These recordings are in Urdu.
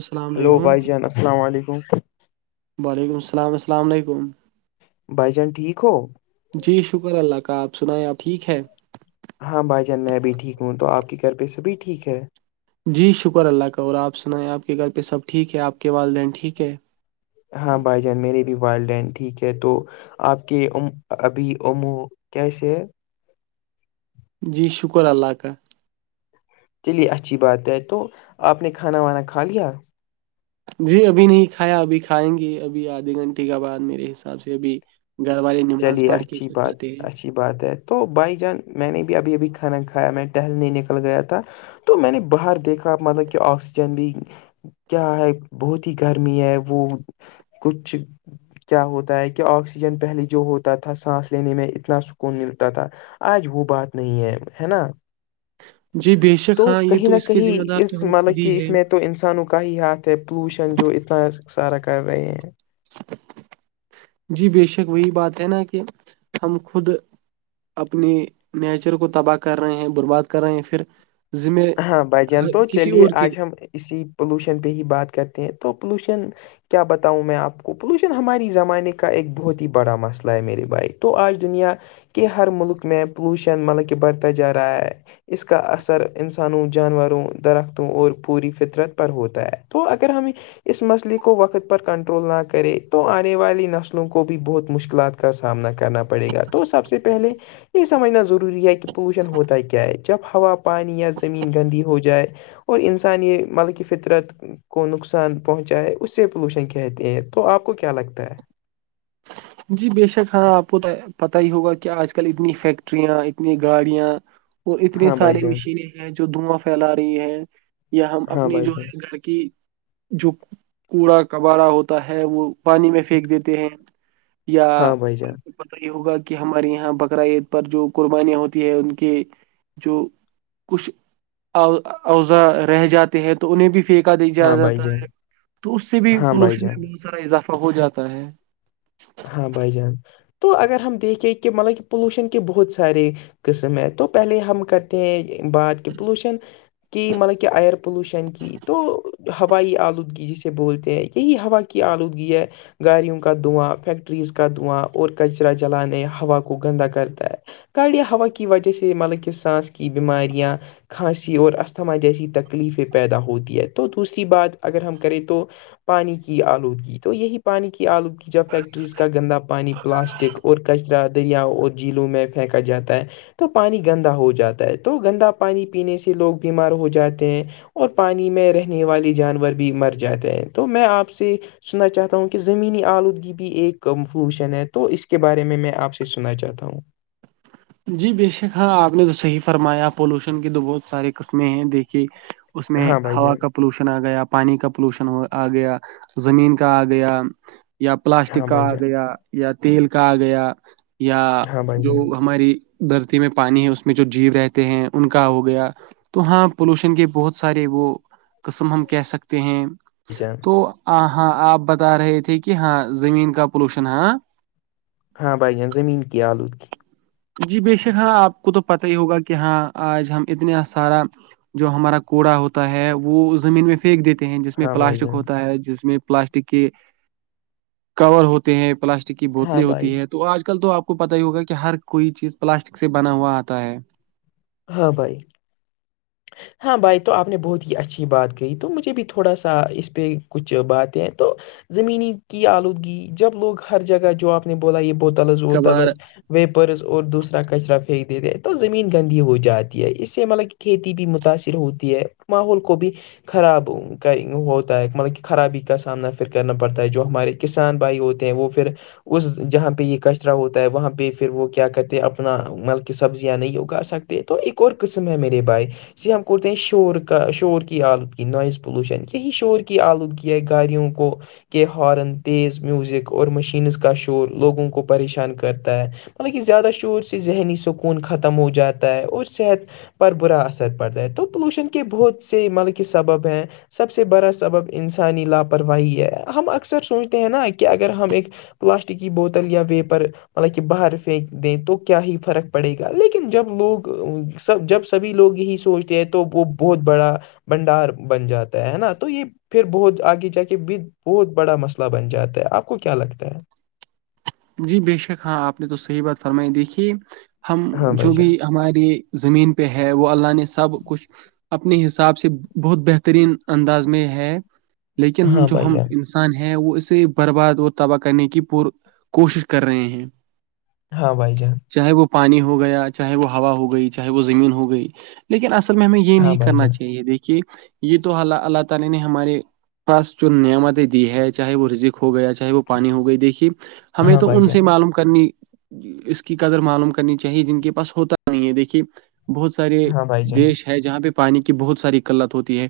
السلام ہیلو علیکم بھائی جان السلام علیکم وعلیکم السلام السلام علیکم بھائی جان ٹھیک ہو جی شکر اللہ کا آپ سنائیں آپ ٹھیک ہے ہاں بھائی جان میں بھی ٹھیک ہوں تو آپ کے گھر پہ سےبھی ٹھیک ہے جی شکر اللہ کاور آپ سنائیں آپ کے گھر پہ سب ٹھیک ہے آپ کے والدین ٹھیک ہے ہاں بھائی جان میرے بھی وائڈین ٹھیک ہے تو آپ کے ا ابھی امو کیسے ہے جی شکر اللہ کا چلیے اچھی بات ہے تو آپ نے کھانا وانا کھا لیا جی ابھی نہیں کھایا ابھی کھائیں گے ابھی آدھے گھنٹے کے بعد میرے حساب سے ابھی گھر والے نماز چلیے پڑھ کے اچھی بات پکاتے ہیں اچھی بات ہے تو بائی جان میں نے بھی ابھی ابھی کھانا کھایا میں ٹہلنے نکل گیا تھا تو میں نے باہر دیکھا مطلب کہ آکسیجن بھی کیا ہے بہت ہی گرمی ہے وہ کچھ کیا ہوتا ہے کہ آکسیجن پہلی جو ہوتا تھا سانس لینے میں اتنا سکون ملتا تھا آج وہ بات نہیں ہے ہے نا جی بے شک تو ہاں یہ کہیں نہ اس کے ذمہ کہیں دار تو اس ہم خود مطلب ہی کہ اس ہے میں تو انسانوں کا ہی ہاتھ ہے پلوشن جو اتنا سارا کر رہے ہیں جی بے شک وہی بات ہے نا کہ ہم خود اپنی نیچر کو تباہ کر رہے ہیں برباد کر رہے ہیں پھر ذمہ ہاں بھائی جان تو کسی چلیے اور کے آج ہم اسی پولوشن پہ ہی بات کرتے ہیں تو پولوشن کیا بتاؤں میں آپ کو پولوشن ہماراری زمانے کا ایک بہت ہی بڑا مسئلہ ہے میرے بھائی تو آج دنیا کہ ہر ملک میں پولوشن مطلب کہ بڑھتا جا رہا ہے اس کا اثر انسانوں جانوروں درختوں اور پوری فطرت پر ہوتا ہے تو اگر ہمیں اس مسئلے کو وقت پر کنٹرول نہ کرے تو آنے والی نسلوں کو بھی بہت مشکلات کا سامنا کرنا پڑے گا تو سب سے پہلے یہ سمجھنا ضروری ہے کہ پولوشن ہوتا ہے کیا ہے جب ہوا پانی یا زمین گندی ہو جائے اور انسان یہ مل کی فطرت کو نقصان پہنچا ہے اس سے پولوشن کہتے ہیں تو آپ کو کیا لگتا ہے جی بے شک ہ آپت ہے پت ہی ہوگا کہ آج کل اتنی فیکٹریاں اتنی گاڑیاں اور اتنی ہاں بھائی سارے جان مشینیں ہیں جو دھواں پھیلا رہی ہیں یا ہم ہاں اپنی بھائی جو جان ہے گھر کی جو کوڑا کباارا ہوتا ہے وہ پانی میں پھینک دیتے ہیں یا ہاں بھائی جان پتا یہ ہوگا کہ ہمارے یہاں بقرا عید پر جو قربانیاں ہوتی ہے ان کے جو کچھ اوضا رہ جاتے ہیں تو انہیں بھی پھینکا دیک جایا ہاں بھائی جاتا جان ہے تو اس سے بھی ہاں بھائی پولوشن جان میں بہت سارا اضافہ ہو جاتا ہے ہاں بھائی جان تو اگر ہم دیکھیں کہ مطلب کہ پولوشن کے بہت سارے قسم ہے تو پہلے ہم کرتے ہیں بات کہ پولوشن کہ مطلب کہ ایئر پولوشن کی تو ہوائی آلودگی جسے بولتے ہیں کہی ہوا کی آلودگی ہے گااریوں کا دعاں فیکٹریز کا دھواں اور کچرا جلانے ہوا کو گندا کرتا ہے کاڑیا ہوا کی وجہ سے مطلب کہ سانس کی بیماریاں کھانسی اور استھما جیسی تکلیفیں پیدا ہوتی ہے تو دوسری بات اگر ہم کریں تو پانی کی آلودگی تو یہی پانی کی آلودگی جب فیک گندا پانی پلاسٹک اور کچرا دریا اور جھیلوں میں پھینکا جاتا ہے تو پانی گندا ہو جاتا ہے تو گندا پانی پینے سے لوگ بیمار ہو جاتے ہیں اور پانی میں رہنے والے جانور بھی مر جاتے ہیں تو میں آپ سے س میں چاہتا ہوں کہ زمین آلودگی بھی ایک فوشن ہے تو اس کے بارے میں میں آپ سے سنا چاہتا ہوں جی بےشک ہاں آپ نے تو صحیح فرمایا پولوشن کی تو بہت سارے قسمیں ہیں دیکھیے اس میں ہاں بھائی ہوا جان کا پولوشن آ گیا پانی کا پولوشن ہو آ گیا زمین کا آ گیا یا پلاسٹک ہاں کا بھائی آ جان گیا یا تیل کا آ گیا یا ہاں بھائی جو جان ہماری دھرتی میں پانی ہے اس میں جو جیو رہتے ہیں ان کا ہو گیا تو ہاں پولوشن کے بہت سارے وہ قسم ہم کہہ سکتے ہیں جچان تو ہاں آپ بتا رہے تھے کہ ہاں زمین کا پولوشن ہاں ہاں بھائی جان زمین کی آلودگ جی بےشک ہاں آپ کو تو پت ہی ہوگا کہ ہاں آج ہم اتنا سارا جو ہمارا کوڑا ہوتا ہے وہ زمین میں پھینک دیتے ہیں جس میں ہاں بھائی پلاسٹک جان ہوتا ہے جس میں پلاسٹک کے کور ہوتے ہیں پلاسٹک کی ہاں بوتلیں بھائی ہوتی ہیں تو آج کل تو آپ کو پتا ہی ہوگا کہ ہر کوئی چیز پلاسٹک سے بنا ہوا آتا ہے ہاں بھائی ہاں بھائی تو آپ نے بہت ہی اچھی بات کہی تو مجھے بھی تھوڑا سا اس پہ کچھ باتیں ہیں تو زمینی کی آلودگی جب لوگ ہر جگہ جو آپ نے بولا یہ بو تلز وہ کبھار تلز ویپرز اور دوسرا کچرا پھینک دیتے تو زمین گندی ہو جاتی ہے اس سے مطلب کھیتی بھی متاثر ہوتی ہے ماحول کو بھی خراب کا ہوتا ہے مطلب کہ خرابی کا سامنا پھر کرنا پڑتا ہے جو ہمارے کسان بھائی ہوتے ہیں وہ پھر اس جہاں پہ یہ کچرا ہوتا ہے وہاں پہ پھر وہ کیا کہتے اپنا مطلک سبزیاں نہیں اگا سکتے تو ایک اور قسم ہے میرے بائے ج ہم کور ت شور کا شور کی آلودگی نائز پولوشن یہ شور کی آلودگی ہے گاڑوں کو کہ ہارن تیز میوزک اور مشینز کا شور لوگوں کو پریشان کرتا ہے مطلب کہ زیادہ شور سے ذہنی سکون ختم ہو جاتا ہے اور صحت پر برا اثر پڑتا ہے تو پلوشن کے بہت سے ملک کے سبب ہیں سب سے بڑا سبب انسانی لاپرواہی ہے ہم اکثر سوچتے ہیں نا کہ اگر ہم ایک پلاسٹک کی بوتل یا پیپر مطلب کہ باہر پھینک دیں تو کیا ہی فرق پڑے گا لیکن جب لوگ سب جب سبھی لوگ یہی سوچتے ہیں تو وہ بہت بڑا بنڈار بن جاتا ہے نا تو یہ پھر بہت آگے جا کے بھی بہت بڑا مسئلہ بن جاتا ہے آپ کو کیا لگتا ہے جی بےشک ہاں آپ نے تو صحیح بات فرمائی دیکھی ہم ہاں بھائی جو بھی جان ہماریے زمین پہ ہے وہ اللہ نے سب کچھ اپنے حساب سے بہت بہترین انداز میں ہے لیکن ہاں جو بھائی ہم جان انسان ہیں وہ اسے برباد اور تباہ کرنے کی پ کوشش کر رہے ہیں ہاں بھائی جان چاہے وہ پانی ہو گیا چاہے وہ ہوا ہو گئی چاہے وہ زمین ہو گئی لیکن اصل میں ہمیں یہ ہاں نہیں بھائی کرنا جان چاہیے دیکھیے یہ تو اللہ اللہ تعالی نے ہمارے خاص جو نعمتیں دی ہے چاہے وہ رزق ہو گیا چاہے وہ پانی ہو گئی دیکھیے ہمیں ہاں تو بھائی ان جان سے معلوم کرنی اس کی قدر معلوم کرنی چاہیے جن کے پاس ہوتا بھی نہیں ہے دیکھیے بہت سارے ہاں بھائی جان دیش ہے جہاں پہ پانی کی بہت ساری قلت ہوتی ہے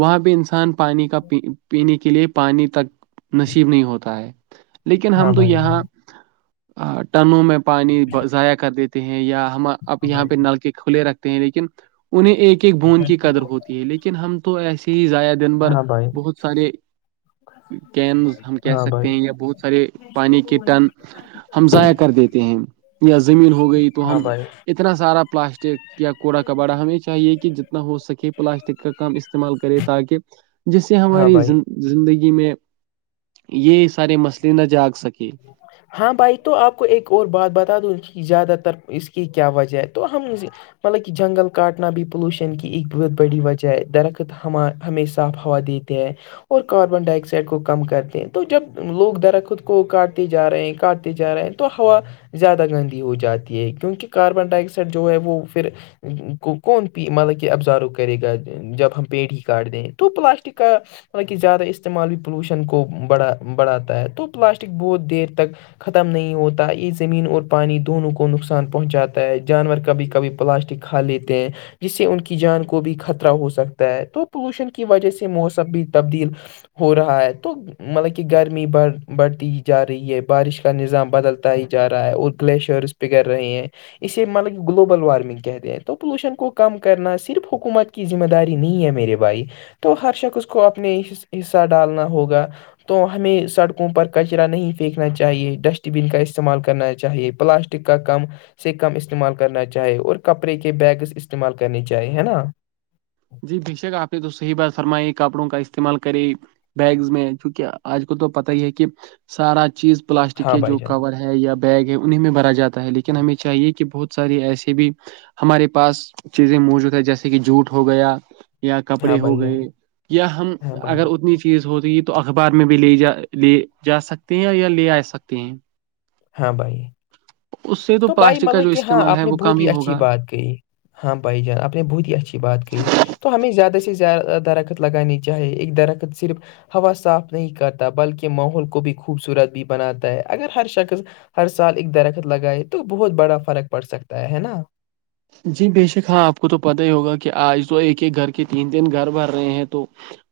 وہاں بھی انسان پانی کا پینے کے لیے پانی تک نصیب نہیں ہوتا ہے لیکن ہاں ہم تو بھائی یہاں ٹنوں میں پانی ضائع کر دیتے ہیں یا ہم اب یہاں پہ جان نل کے کھلے رکھتے ہیں لیکن انہیں ایک ایک بون کی قدر ہوتی ہے لیکن ہم تو ایسے ہی ذایع دن بھر ہاں بھائی ہاں بھائی بہت سارے کینز ہم کہہ ہاں سکتے بھائی ہیں یا بہت سارے کے ٹن ہم ضائع کر دیتے ہیں یا زمین ہو گئی تو ہاں ہم بھائی اتنا سارا پلاسٹک یا کوڑا کباڑا ہمیں چاہیے کہ جتنا ہو سکے پلاسٹک کا کم استعمال کرے تاکہ جس سے ہاں ہماری بھائی۔ زندگی میں یہ سارے مسئلے نہ جاگ سکے ہاں بھائی تو آپ کو ایک اور بات بتا دوں کہ زیادہ تر اس کی کیا وجہ ہے تو ہم مطلب کہ جنگل کاٹنا بھی پولوشن کی ایک بت بڑی وجہ ہے درخت ہمارے ہمیں صاف ہوا دیتے ہیں اور کاربن ڈائی آکسائڈ کو کم کرتے ہیں تو جب لوگ درخت کو کاٹتے جا رہے ہیں کاٹتے جا رہے ہیں تو ہوا زیادہ گندی ہو جاتی ہے کیونکہ کاربن ڈائی آکسائڈ جو ہے وہ پھر ان کو کون پی مطلب کہ ابزرو ب کرے گا جب ہم پیٹر ہی کاٹ دیں تو پلاسٹک کا مطلب کہ زیادہ استعمال بھی پولوشن کو بڑھا بڑھاتا ہے تو پلاسٹک بہت دیر تک ختم نہیں ہوتا یہ زمین اور پانی دونوں کو نقصان پہنچاتا ہے جانور کبھی کبھی پلاسٹک کھالیتے ہے جس سے ان کی جان کو بھی خطرہ ہو سکتا ہے تو پولوشن کی وجہ سے موسم بھی تبدیل ہو رہا ہے تو مطلب کہ گرمی بڑ بڑھتی جا رہی ہے بارش کا نظام بدلتا ہی جا رہا ہے اور گلیشیئرس پگھل رہے ہیں اسے مطلب گلوبل وارمنگ کہتے ہیں تو پولوشن کو کم کرنا صرف حکومت کے کی ذمہ داری نہیں ہے میرے بھائی تو ہر شخص اس کو اپنے حصہ ڈالنا ہوگا تو ہمیں سڑکوں پر کچرا کچرا نہیں پھینکنا چاہیے ڈسٹ بین کا استعمال کرنا چاہیے پلاسٹک کا کم سے کم استعمال کرنا چاہے اور کپڑے کے بیگس استعمال کرنی چاہے ہے نا جی بھشک آپ نے تو صحیح بات فرمائی کپڑوں کا استعمال کریں بیگز میں کیونکہ آج کل تو پتا ہی ہے کہ سارا چیز پلاسٹک ہاں کے بھائی جو جان کور ہے ہے یا بیگ ہے انہیں میں بھرا جاتا ہے لیکن ہمیں چاہیے کہ بہت سارے ایسے بھی ہمارے پاس چیزیں موجود ہے جیسے کہ جھوٹ ہو گیا یا ہاں کپڑے بھائی ہو جان گئے یا ہم ہاں بھائی اگر اتنی چیز ہوتی تو اخبار میں بھی لے جا لے جا سکتے ہیں یا لے آ سکتے ہیں ہاں بھائی اس سے تو بھائی پلاسٹک کا جو مطلب کہ ہاں استعمال ہے آپ نے وہ کم بہت ہی اچھی ہوگا بات کہیں ہاں بھائی جان آپ نے بہت ہی اچھی بات کہیں تو ہمیں زیادہ سے زیادہ درخت لگانی چاہیے ایک درخت صرف ہوا صاف نہیں کرتا بلکہ ماحول کو بھی خوبصورت بھی بناتا ہے اگر ہر شخص ہر سال ایک درخت لگائے تو بہت بڑا فرق پڑ سکتا ہے ہے نا جی بےشک ہاں آپ کو تو پتا ہی ہوگا کہ آج تو ایک ایک گھر کے تین دن گھر بن رہے ہیں تو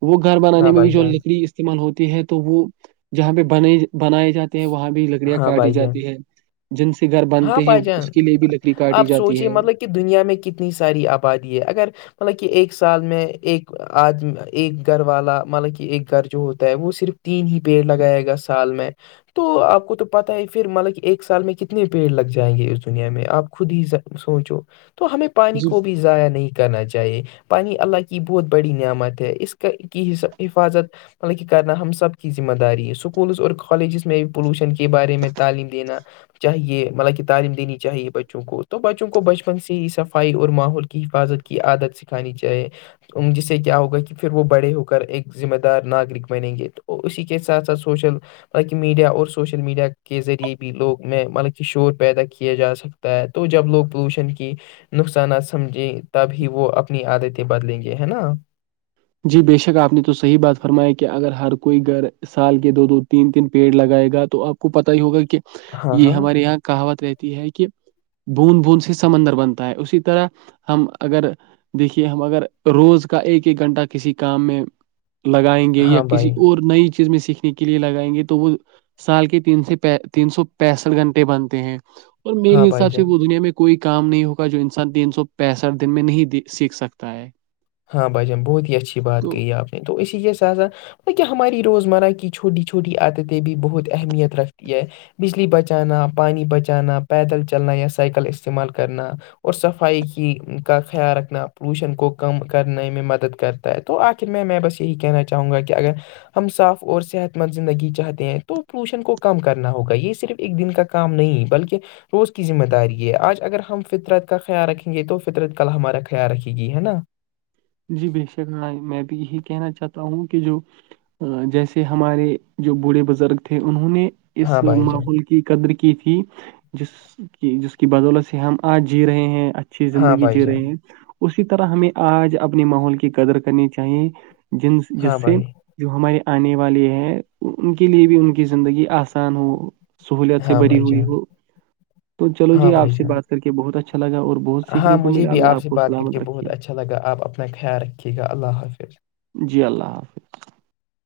وہ گھر بنانے ہاں میں بھی بھائی جو جان لکڑی استعمال ہوتی ہے تو وہ جہاں پہ بنے بنائے جاتے ہیں وہاں بھی لکڑیاں ہاں کاٹی بھائی جان جاتی ہے جن سے گھر ہاں بنتے ہیں بھائی جان اس کے لیے بھی لکڑی کاٹی آپ جاتی سوچیے ہے مطلب کہ دنیا میں کتنی ساری آبادی ہے اگر مطلب کہ ایک سال میں ایک آد ایک گھر والا مطلب کہ ایک گھر جو ہوتا ہے وہ صرف تین ہی پیڑ لگائے گا سال میں تو آپ کو تو پتا ہی پھر مطلب کہ ایک سال میں کنے تنے پیڑ لگ جائیں گے اس دنیا میں آپ خود ہی سوچو تو ہمیں پانی جی کو بھی ضائع نہیں کرنا چاہیے پانی اللہ کی بہت بڑی نعمت ہے اس کا کی حفاظت مطلب کہ کرنا ہم سب کی ذمہ داری ہے اسکولس اور کالجز میں بھی پولوشن کے بارے میں تعلیم دینا چاہیے ملب کہ تعلیم دینی چاہیے بچوں کو تو بچوں کو بچپن سے ہی صفائی اور ماحول کی حفاظت کی عادت سکھانی چاہیے جس سے کیا ہوگا کہ پھر وہ بڑے ہو کر ایک ذمہ دار ناگرک بنیں گے تو اسی کے ساتھ ساتھ سوشل حالہ میڈیا اور سوشل میڈیا کے ذریعے بھی لوگ میں مطلب کہ شور پیدا کیا جا سکتا ہے تو جب لوگ پولوشن کی نقصانات سمجھیں تبھی وہ اپنی عادتیں بدلیں گے ہے نا جی بے شک آپ نے تو صحیح بات فرمایا کہ اگر ہر کوئی گھر سال کے دو دو تین تین پیڑ لگائے گا تو آپ کو پت ہی ہوگا کہ ہاں یہ ہاں ہمارے یہاں کہاوت رہتی ہے کہ بوند بوند سے سمندر بنتا ہے اسی طرح ہم اگر دیکھیے ہم اگر روز کا ایک ایک گھنٹہ کسی کام میں لگائیں گے یا ہاں کسی بھائی اور نئی چیز میں سیکھنے کے لیے لگائیں گے تو وہ سال کے ت سے تین سو پینسٹھ گھنٹے بنتے ہیں اور مے ہاں بھائی حساب سے جان وہ دنیا میں کوئی کام نہیں ہوگا جو انسان تین سو پینسٹھ دن میں نہیں سیکھ سکتا ہے ہاں بھ جان بہت ہی اچھی بات تو کہ آپ نے تو اسی لیے سا سا کیا ہماری روزمرہ کی چھوٹی چھوٹی عادتیں بھی بہت اہمیت رکھتی ہے بجلی بچانا پانی بچانا پیدل چلنا یا سائیکل استعمال کرنا اور صفائی کی کا خیال رکھنا پولوشن کو کم کرنے میں مدد کرتا ہے تو آخر میں میں بس یہی کہنا چاہوں گا کہ اگر ہم صاف اور صحت مند زندگی چاہتے ہیں تو پولوشن کو کم کرنا ہوگا یہ صرف ایک دن کا کام نہیں بلکہ روز کی ذمہ داری ہے آج اگر ہم فطرت کا خیال رکھیں گے تو فطرت ک ہمارا خیال رکھے گی ہے نا جی بے شک میں بھی یہی کہنا چاہتا ہوں کہ جو جیسے ہمارے جو بوڑھے بزرگ تھے انہوں نے ہاں اس بھائی جان ماحول قدر کی تھی جس کی جس کی بدولت سے ہم آج جی رہے ہیں اچھا اچھی ہاں زندگی بھائی جی جان رہے ہیں اسی طرح ہمیں آج اپنے ماحول کی قدر کرنی چاہیے جن ہاں جس سے بھائی جو ہمارے آنے والے ہیں ان کے لیے بھی ان کی زندگی آسان ہو سہولت سے ہاں بری بھائی ہوئی جان ہو تو چلو ہاں جی آپ بھائی سے جان بات کر کے بہت اچھا لگا اور بہت سیکھنے ہاں کو مجھے ملا بھی اللہ آپ سے کو بات کر سلامت کے بہت رکھیے اچھا لگا آپ اپنا خیال رکھیے گا اللہ حافظ جی اللہ حافظ